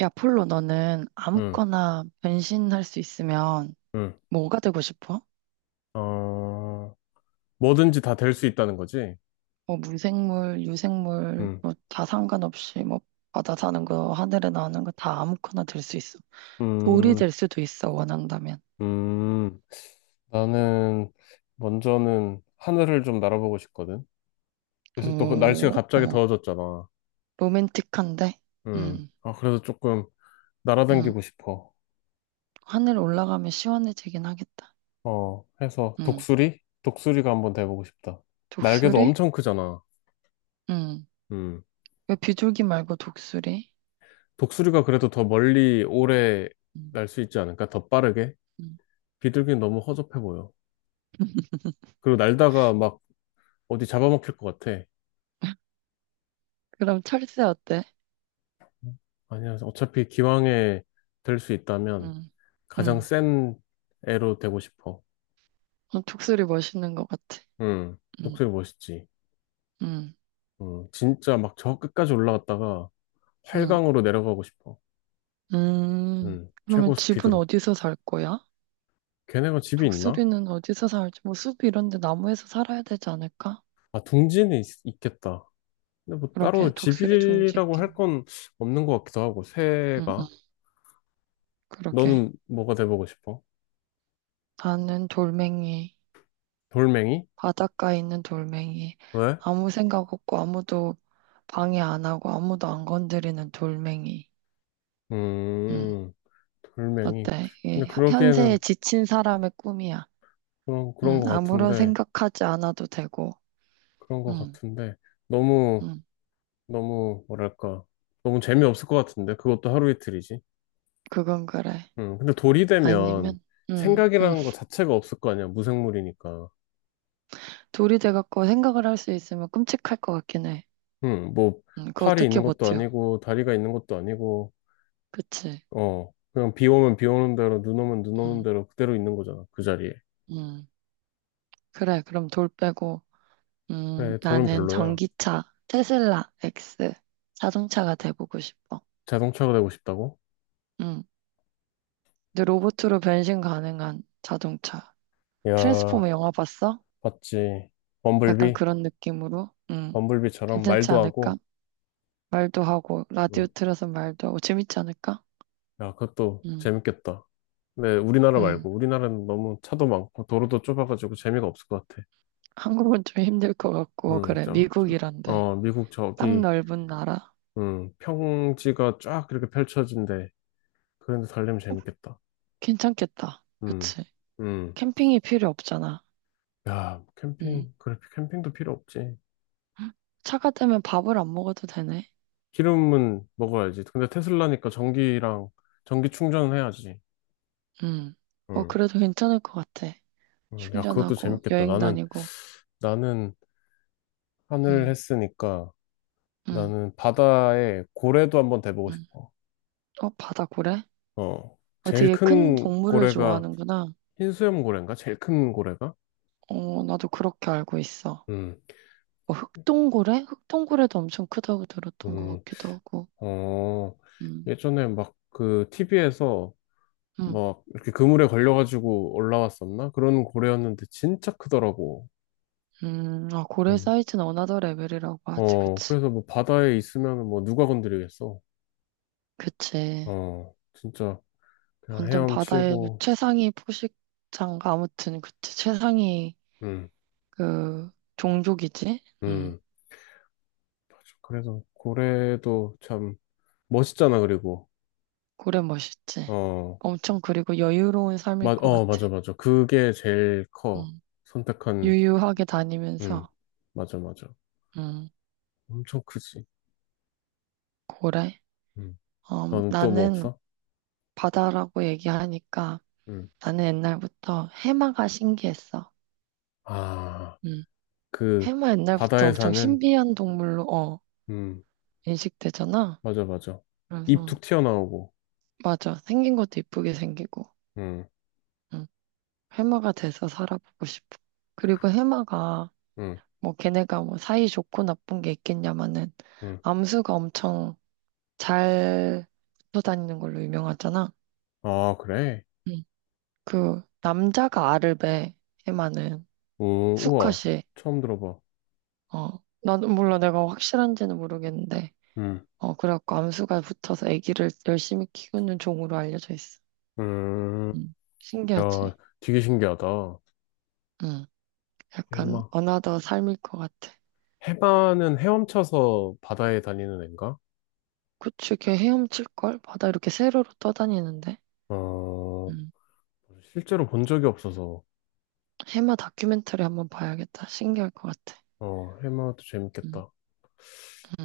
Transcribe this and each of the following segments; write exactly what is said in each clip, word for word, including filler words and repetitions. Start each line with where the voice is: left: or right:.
right: 야, 폴로, 너는
left: 음,
right: 아무거나 변신할 수 있으면
left: 음,
right: 뭐가 되고 싶어?
left: 어, 뭐든지 다 될 수 있다는 거지.
right: 뭐 무생물, 유생물,
left: 음,
right: 뭐 다 상관없이 뭐 바다 사는 거, 하늘에 나오는 거 다 아무거나 될 수 있어. 돌이
left: 음,
right: 될 수도 있어, 원한다면.
left: 음. 나는 먼저는 하늘을 좀 날아보고 싶거든. 요새 또그 날씨가
right: 오,
left: 갑자기
right: 어,
left: 더워졌잖아.
right: 로맨틱한데?
left: 음,
right: 응,
left: 아, 그래서 조금
right: 응.
left: 날아다니고 싶어.
right: 하늘 올라가면 시원해지긴 하겠다.
left: 어, 해서
right: 응,
left: 독수리? 독수리가 한번 돼보고 싶다. 날개도
right: 독수리?
left: 엄청 크잖아.
right: 응.
left: 음,
right: 왜 비둘기 말고 독수리?
left: 독수리가 그래도 더 멀리 오래
right: 응,
left: 날 수 있지 않을까? 더 빠르게?
right: 응.
left: 비둘기는 너무 허접해 보여. 그리고 날다가 막 어디 잡아먹힐 것 같아.
right: 그럼 철새 어때?
left: 아니야, 어차피 기왕에 될 수 있다면
right: 응.
left: 가장
right: 음.
left: 센 애로 되고 싶어.
right: 어, 독수리 멋있는 것 같아.
left: 응,
right: 음,
left: 독수리 멋있지.
right: 음,
left: 응, 진짜 막 저 끝까지 올라갔다가
right: 음,
left: 활강으로 내려가고 싶어.
right: 음.
left: 응,
right: 그러면
left: 최고
right: 집은
left: 스피드로.
right: 어디서 살 거야?
left: 걔네가 집이 있나?
right: 독수리는 어디서 살지? 뭐 숲 이런 데 나무에서 살아야 되지 않을까?
left: 아, 둥지는 있, 겠다. 근데 뭐
right: 그러게,
left: 따로
right: 독수리 둥지
left: 집이라고
right: 있겠네.
left: 할 건 없는 것 같기도 하고,
right: 응, 응,
left: 새가.
right: 그러게.
left: 너는 뭐가 돼보고 싶어?
right: 나는 돌멩이,
left: 돌멩이?
right: 바닷가에 있는 돌멩이.
left: 왜?
right: 아무 생각 없고 아무도 방해 안 하고 아무도 안 건드리는 돌멩이. 응,
left: 음, 돌멩이.
right: 어때? 이게
left: 근데
right: 현- 현세에
left: 그러기에는
right: 지친 사람의 꿈이야.
left: 그런, 그런
right: 응,
left: 것
right: 아무런
left: 같은데,
right: 생각하지 않아도 되고.
left: 그런 것
right: 응,
left: 같은데, 너무,
right: 응,
left: 너무, 뭐랄까, 너무 재미없을 것 같은데, 그것도 하루 이틀이지.
right: 그건 그래.
left: 음, 근데 돌이 되면
right: 아니면, 음, 음.
left: 생각이라는 것 자체가 없을 거 아니야, 무생물이니까.
right: 돌이 돼갖고 생각을 할 수 있으면 끔찍할 것 같긴 해.
left: 음, 뭐,
right: 음, 그거
left: 팔이
right: 어떻게
left: 있는 것도
right: 버텨?
left: 아니고, 다리가 있는 것도 아니고,
right: 그치?
left: 어, 그냥 비 오면 비 오는 대로, 눈 오면 눈 오는
right: 음,
left: 대로 그대로 있는 거잖아, 그 자리에.
right: 음. 그래, 그럼 돌 빼고, 음,
left: 그래, 돌은
right: 나는
left: 별로야.
right: 전기차, 테슬라 X 자동차가 돼보고 싶어.
left: 자동차가 되고 싶다고?
right: 음. 근데 로봇으로 변신 가능한 자동차. 트랜스포머
left: 야,
right: 영화 봤어?
left: 봤지.
right: 약간
left: 범블비?
right: 그런 느낌으로? 음,
left: 범블비처럼
right: 괜찮지
left: 말도
right: 않을까?
left: 하고,
right: 말도 하고, 라디오
left: 음,
right: 틀어서 말도 하고, 재밌지 않을까?
left: 야, 그것도
right: 음,
left: 재밌겠다. 네, 우리나라
right: 음.
left: 말고. 우리나라는 너무 차도 많고, 도로도 좁아가지고 재미가 없을 것 같아.
right: 한국은 좀 힘들 것 같고,
left: 음,
right: 그래,
left: 저, 저.
right: 미국이란데.
left: 어, 미국
right: 땅
left: 저기,
right: 넓은 나라.
left: 음, 평지가 쫙 이렇게 펼쳐진대. 그런데 달리면 재밌겠다.
right: 괜찮겠다.
left: 음,
right: 그치?
left: 음.
right: 캠핑이 필요 없잖아.
left: 야,
right: 음.
left: 캠핑, 그래, 캠핑도 필요 없지.
right: 차가 되면 밥을 안 먹어도 되네.
left: 기름은 먹어야지. 근데 테슬라니까 전기랑, 전기 충전은 해야지.
right: 음. 어,
left: 음,
right: 그래도 괜찮을 것 같아.
left: 음, 야, 그것도
right: 충전하고,
left: 재밌겠다.
right: 여행
left: 나는,
right: 다니고.
left: 나는 하늘
right: 음,
left: 했으니까,
right: 음,
left: 나는 바다에 고래도 한번 대보고
right: 음.
left: 싶어.
right: 어, 바다 고래?
left: 어,
right: 어,
left: 제일
right: 되게 큰
left: 큰
right: 동물을
left: 고래가
right: 좋아하는구나.
left: 흰수염 고래인가? 제일 큰 고래가?
right: 어, 나도 그렇게 알고 있어.
left: 음,
right: 뭐 흑동고래? 흑동고래도 엄청 크다고 들었던 것
left: 음,
right: 같기도 하고.
left: 어,
right: 음,
left: 예전에 막 그 티비에서
right: 음.
left: 막 이렇게 그물에 걸려가지고 올라왔었나? 그런 고래였는데 진짜 크더라고.
right: 음, 아, 고래
left: 음,
right: 사이즈는 어나더 레벨이라고 하지,
left: 어,
right: 그치.
left: 그래서 뭐 바다에 있으면 뭐 누가 건드리겠어?
right: 그치.
left: 어, 진짜 그냥
right: 완전 바다의
left: 헤엄치고,
right: 최상위 포식자인가? 아무튼, 그치. 최상위,
left: 음,
right: 그, 종족이지? 음,
left: 음, 맞아. 그래서 고래도 참 멋있잖아, 그리고.
right: 고래 멋있지.
left: 어,
right: 엄청, 그리고 여유로운 삶일
left: 마,
right: 것
left: 어,
right: 같아.
left: 맞아, 맞아. 그게 제일 커.
right: 음,
left: 선택한,
right: 유유하게
left: 음,
right: 다니면서,
left: 맞아, 맞아.
right: 음,
left: 엄청 크지.
right: 고래?
left: 음.
right: 음,
left: 너는 또 뭐
right: 나는
left: 없어?
right: 바다라고 얘기하니까,
left: 음.
right: 나는 옛날부터 해마가 신기했어.
left: 아,
right: 음,
left: 그,
right: 해마 옛날부터
left: 바다에
right: 엄청
left: 사는,
right: 신비한 동물로, 어,
left: 음,
right: 인식되잖아.
left: 맞아, 맞아. 입
right: 그래서,
left: 툭 튀어나오고,
right: 맞아. 생긴 것도 이쁘게 생기고.
left: 음,
right: 응. 해마가 돼서 살아보고 싶어. 그리고 해마가
left: 음,
right: 뭐 걔네가 뭐 사이 좋고 나쁜 게 있겠냐마는
left: 음.
right: 암수가 엄청 잘 붙어 다니는 걸로 유명하잖아.
left: 아, 그래?
right: 응. 그 남자가 알을 배 해마는
left: 오, 우와.
right: 수컷이
left: 처음 들어봐.
right: 어 나도 몰라 내가 확실한지는 모르겠는데
left: 음,
right: 어 그래갖고 암수가 붙어서 아기를 열심히 키우는 종으로 알려져 있어.
left: 음.
right: 응.
left: 야,
right: 신기하지?
left: 되게 신기하다.
right: 응. 약간
left: 해마.
right: 어나더 삶일 것 같아.
left: 해마는 헤엄쳐서 바다에 다니는 애인가?
right: 그치, 걔 헤엄칠걸? 바다 이렇게 세로로 떠다니는데.
left: 어,
right: 음.
left: 실제로 본 적이 없어서.
right: 해마 다큐멘터리 한번 봐야겠다. 신기할 것 같아.
left: 어, 해마도
right: 음.
left: 재밌겠다.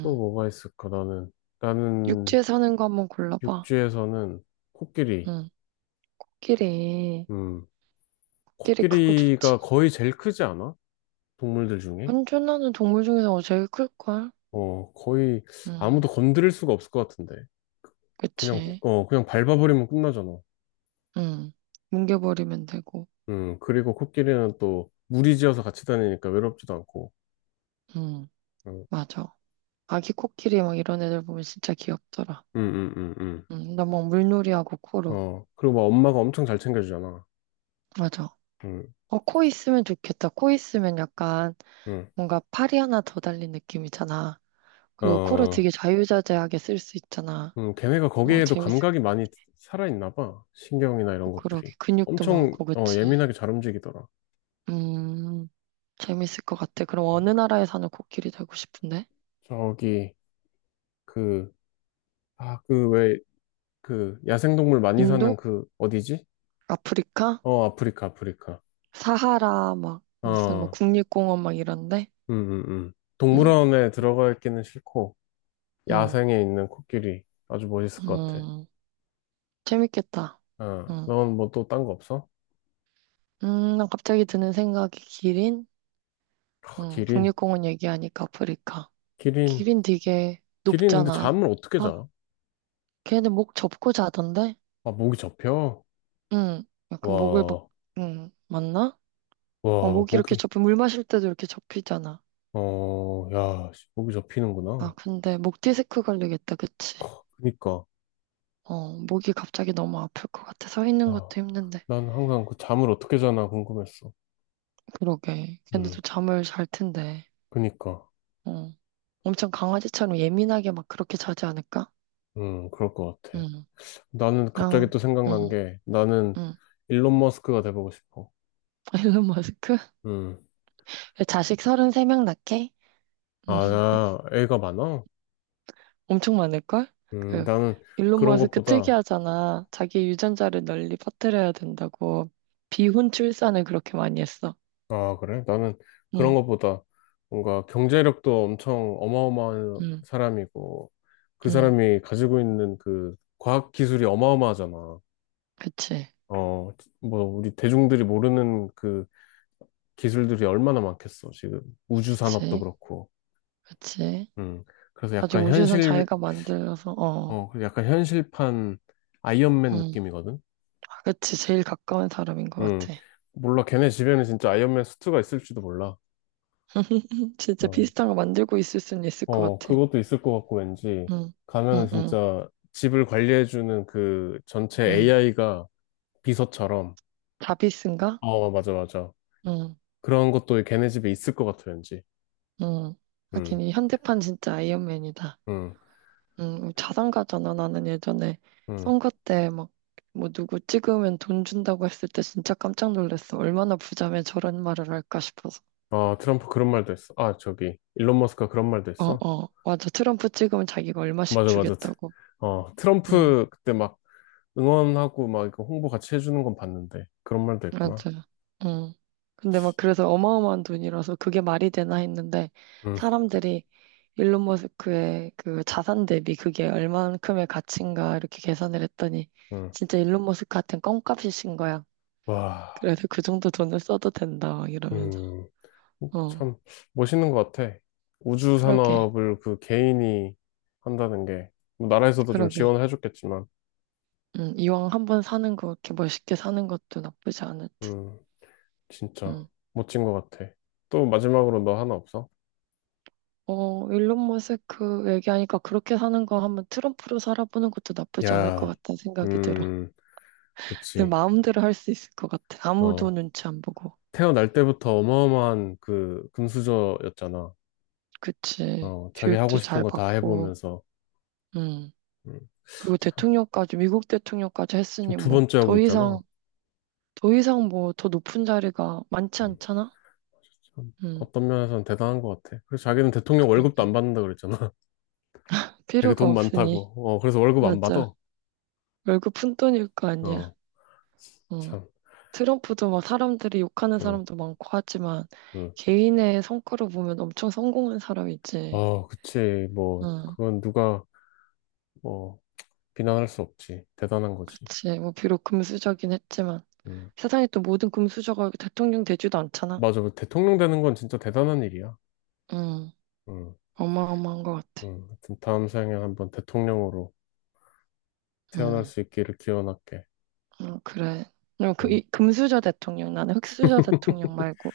left: 또 뭐가 있을까, 나는. 나는
right: 육지에 사는 거 한번 골라봐.
left: 육지에서는 코끼리.
right: 응. 코끼리.
left: 음,
right: 코끼리 크고
left: 코끼리가
right: 좋지.
left: 거의 제일 크지 않아? 동물들 중에?
right: 환전하는 동물 중에서 제일 클걸?
left: 어, 거의
right: 응.
left: 아무도 건드릴 수가 없을 것 같은데. 그냥,
right: 그치.
left: 어, 그냥 밟아버리면 끝나잖아.
right: 응. 뭉개버리면 되고.
left: 음, 그리고 코끼리는 또 무리지어서 같이 다니니까 외롭지도 않고.
right: 응.
left: 음,
right: 맞아. 아기 코끼리 막 이런 애들 보면 진짜 귀엽더라.
left: 음, 음, 음. 음.
right: 응. 나 막 물놀이하고 코로.
left: 어, 그리고 막 엄마가 엄청 잘 챙겨주잖아.
right: 맞아.
left: 음,
right: 어, 코 있으면 좋겠다. 코 있으면 약간
left: 음.
right: 뭔가 팔이 하나 더 달린 느낌이잖아. 그리고 코를
left: 어,
right: 되게 자유자재하게 쓸 수 있잖아.
left: 음, 걔네가
right: 어,
left: 거기에도
right: 재밌을
left: 감각이
right: 것
left: 많이 살아있나 봐. 신경이나 이런
right: 같아. 그러게.
left: 것들이.
right: 근육도
left: 엄청,
right: 많고,
left: 어,
right: 그치?
left: 예민하게 잘 움직이더라.
right: 음, 재밌을 것 같아. 그럼 어느 나라에 사는 코끼리 되고 싶은데?
left: 저기, 그, 아, 그 왜, 그, 야생동물 많이 사는
right: 인도?
left: 그, 어디지?
right: 아프리카?
left: 어, 아프리카, 아프리카.
right: 사하라, 막, 무슨, 막,
left: 어,
right: 국립공원 막 이런데?
left: 음, 음, 음.
right: 응
left: 동물원에 들어가 있기는 싫고,
right: 응
left: 야생에 있는 코끼리. 아주 멋있을 것 같아.
right: 음. 재밌겠다.
left: 어,
right: 응.
left: 넌 뭐 또 딴 거 없어?
right: 음, 난 갑자기 드는 생각이 기린?
left: 아,
right: 응.
left: 기린.
right: 국립공원 얘기하니까 아프리카.
left: 기린.
right: 기린 되게
left: 기린 근데
right: 높잖아.
left: 잠을 어떻게
right: 아,
left: 자?
right: 걔네 목 접고 자던데?
left: 아, 목이 접혀.
right: 응. 약간 목을 막,
left: 와,
right: 응. 맞나? 어,
left: 와,
right: 목 이렇게
left: 목이.
right: 접히, 물 마실 때도 이렇게 접히잖아.
left: 어, 야, 씨, 목이
right: 아,
left: 접히는구나.
right: 근데 목 디스크 걸리겠다, 그치?
left: 그니까,
right: 어, 목이 갑자기 너무 아플 것 같아. 서 있는
left: 아,
right: 것도 힘든데.
left: 난 항상 그 잠을 어떻게 자나 궁금했어.
right: 그러게. 걔네도
left: 음,
right: 잠을 잘 텐데.
left: 그니까,
right: 어. 엄청 강아지처럼 예민하게 막 그렇게 자지 않을까?
left: 음, 그럴 것 같아.
right: 응.
left: 나는 갑자기
right: 어,
left: 또
right: 응,
left: 생각난 게, 나는
right: 응.
left: 일론 머스크가 돼보고 싶어.
right: 일론 머스크?
left: 음,
right: 자식 삼십삼 명 낳게?
left: 아, 나 애가 많아?
right: 엄청 많을걸?
left: 음,
right: 그
left: 나는
right: 일론
left: 그런
right: 머스크
left: 것보다,
right: 특이하잖아. 자기 유전자를 널리 퍼뜨려야 된다고 비혼 출산을 그렇게 많이 했어.
left: 아, 그래? 나는 그런
right: 응,
left: 것보다 뭔가 경제력도 엄청 어마어마한
right: 응,
left: 사람이고, 그
right: 응.
left: 사람이 가지고 있는 그 과학 기술이 어마어마하잖아.
right: 그치,
left: 어, 뭐, 우리 대중들이 모르는 그 기술들이 얼마나 많겠어, 지금. 우주 산업도
right: 그치,
left: 그렇고.
right: 그치.
left: 음. 그래서
right: 아직
left: 약간
right: 우주선
left: 현실,
right: 자기가 만들어서 어,
left: 어, 그래서 약간 현실판 아이언맨
right: 응.
left: 느낌이거든?
right: 아, 그치, 제일 가까운 사람인 것
left: 음.
right: 같아.
left: 몰라, 걔네 집에는 진짜 아이언맨 수트가 있을지도 몰라.
right: 진짜
left: 어,
right: 비슷한 거 만들고 있을 수는 있을 것
left: 어,
right: 같아.
left: 그것도 있을 것 같고, 왠지.
right: 응,
left: 가면은
right: 응, 응,
left: 진짜 집을 관리해주는 그 전체
right: 응.
left: 에이아이가 비서처럼.
right: 자비스인가?
left: 어, 맞아, 맞아.
right: 응,
left: 그런 것도 걔네 집에 있을 것 같아, 왠지.
right: 응. 하긴
left: 음,
right: 이 현대판 진짜 아이언맨이다.
left: 음,
right: 음, 자산가잖아. 나는 예전에
left: 음.
right: 선거 때 막, 뭐 누구 찍으면 돈 준다고 했을 때 진짜 깜짝 놀랐어. 얼마나 부자면 저런 말을 할까 싶어서.
left: 아, 트럼프 그런 말도 했어. 아, 저기, 일론 머스크가 그런 말도
right: 어,
left: 했어.
right: 어, 맞아. 트럼프 찍으면 자기가 얼마씩
left: 맞아, 맞아. 트-
right: 주겠다고.
left: 어,
right: 응,
left: 트럼프 그때 막 응원하고 막 이거 홍보 같이 해주는 건 봤는데, 그런 말도 했구나.
right: 맞아. 응. 근데 막 그래서 어마어마한 돈이라서 그게 말이 되나 했는데
left: 응,
right: 사람들이 일론 머스크의 그 자산 대비 그게 얼만큼의 가치인가 이렇게 계산을 했더니
left: 응.
right: 진짜 일론 머스크한테는 껌값이신 거야.
left: 와,
right: 그래서 그 정도 돈을 써도 된다, 막 이러면서.
left: 음,
right: 어,
left: 참 멋있는 것 같아. 우주
right: 그러게,
left: 산업을 그 개인이 한다는 게, 뭐 나라에서도 좀
right: 그러게.
left: 지원을 해줬겠지만,
right: 음, 이왕 한 번 사는 거, 이렇게 멋있게 사는 것도 나쁘지 않을 듯.
left: 음, 진짜
right: 음.
left: 멋진 것 같아. 또 마지막으로 너 하나 없어?
right: 어, 일론 머스크 얘기하니까 그렇게 사는 거 한번 트럼프로 살아보는 것도 나쁘지 않을 것
left: 야,
right: 같다는 생각이 들어.
left: 음,
right: 내
left: 그치.
right: 마음대로 할 수 있을 것 같아. 아무도
left: 어.
right: 눈치 안 보고.
left: 태어날 때부터 어마어마한 그 금수저였잖아.
right: 그치.
left: 어, 자기 하고
right: 교육도
left: 싶은
right: 잘
left: 거 다
right: 받고,
left: 해보면서.
right: 음.
left: 음,
right: 그리고
left: 참,
right: 대통령까지, 미국 대통령까지
left: 지금
right: 했으니
left: 두
right: 뭐,
left: 번째 하고
right: 더 이상,
left: 있잖아.
right: 더 이상 뭐, 더 높은 자리가 많지
left: 음,
right: 않잖아?
left: 참,
right: 음,
left: 어떤 면에서는 대단한 것 같아. 그래서 자기는 대통령 월급도 안
right: 그러게.
left: 받는다 그랬잖아. 되게
right: 필요가
left: 돈
right: 없으니.
left: 많다고. 어, 그래서 월급 안
right: 맞아.
left: 받아.
right: 월급 푼돈일 거 아니야.
left: 어,
right: 어.
left: 참.
right: 트럼프도 막 사람들이 욕하는
left: 응,
right: 사람도 많고 하지만
left: 응.
right: 개인의 성과로 보면 엄청 성공한 사람이지.
left: 어, 그치. 뭐,
right: 응.
left: 그건 누가, 뭐, 비난할 수 없지. 대단한 거지.
right: 그치. 뭐 비록 금수저긴 했지만
left: 응.
right: 세상에 또 모든 금수저가 대통령 되지도 않잖아.
left: 맞아. 뭐 대통령 되는 건 진짜 대단한 일이야.
right: 응.
left: 응,
right: 어마어마한 것 같아.
left: 응. 하여튼 다음 생에 한번 대통령으로. 태어날
right: 응.
left: 수 있기를 기원할게.
right: 응, 그래. 그럼 그,
left: 음,
right: 이, 금수저 대통령, 나는 흑수저 대통령 말고.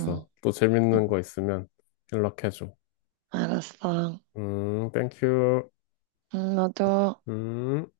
right: 응.
left: 또
right: 응.
left: 재밌는 거 있으면 연락해줘.
right: 알았어.
left: 음, 땡큐.
right: 응, 나도.
left: 음.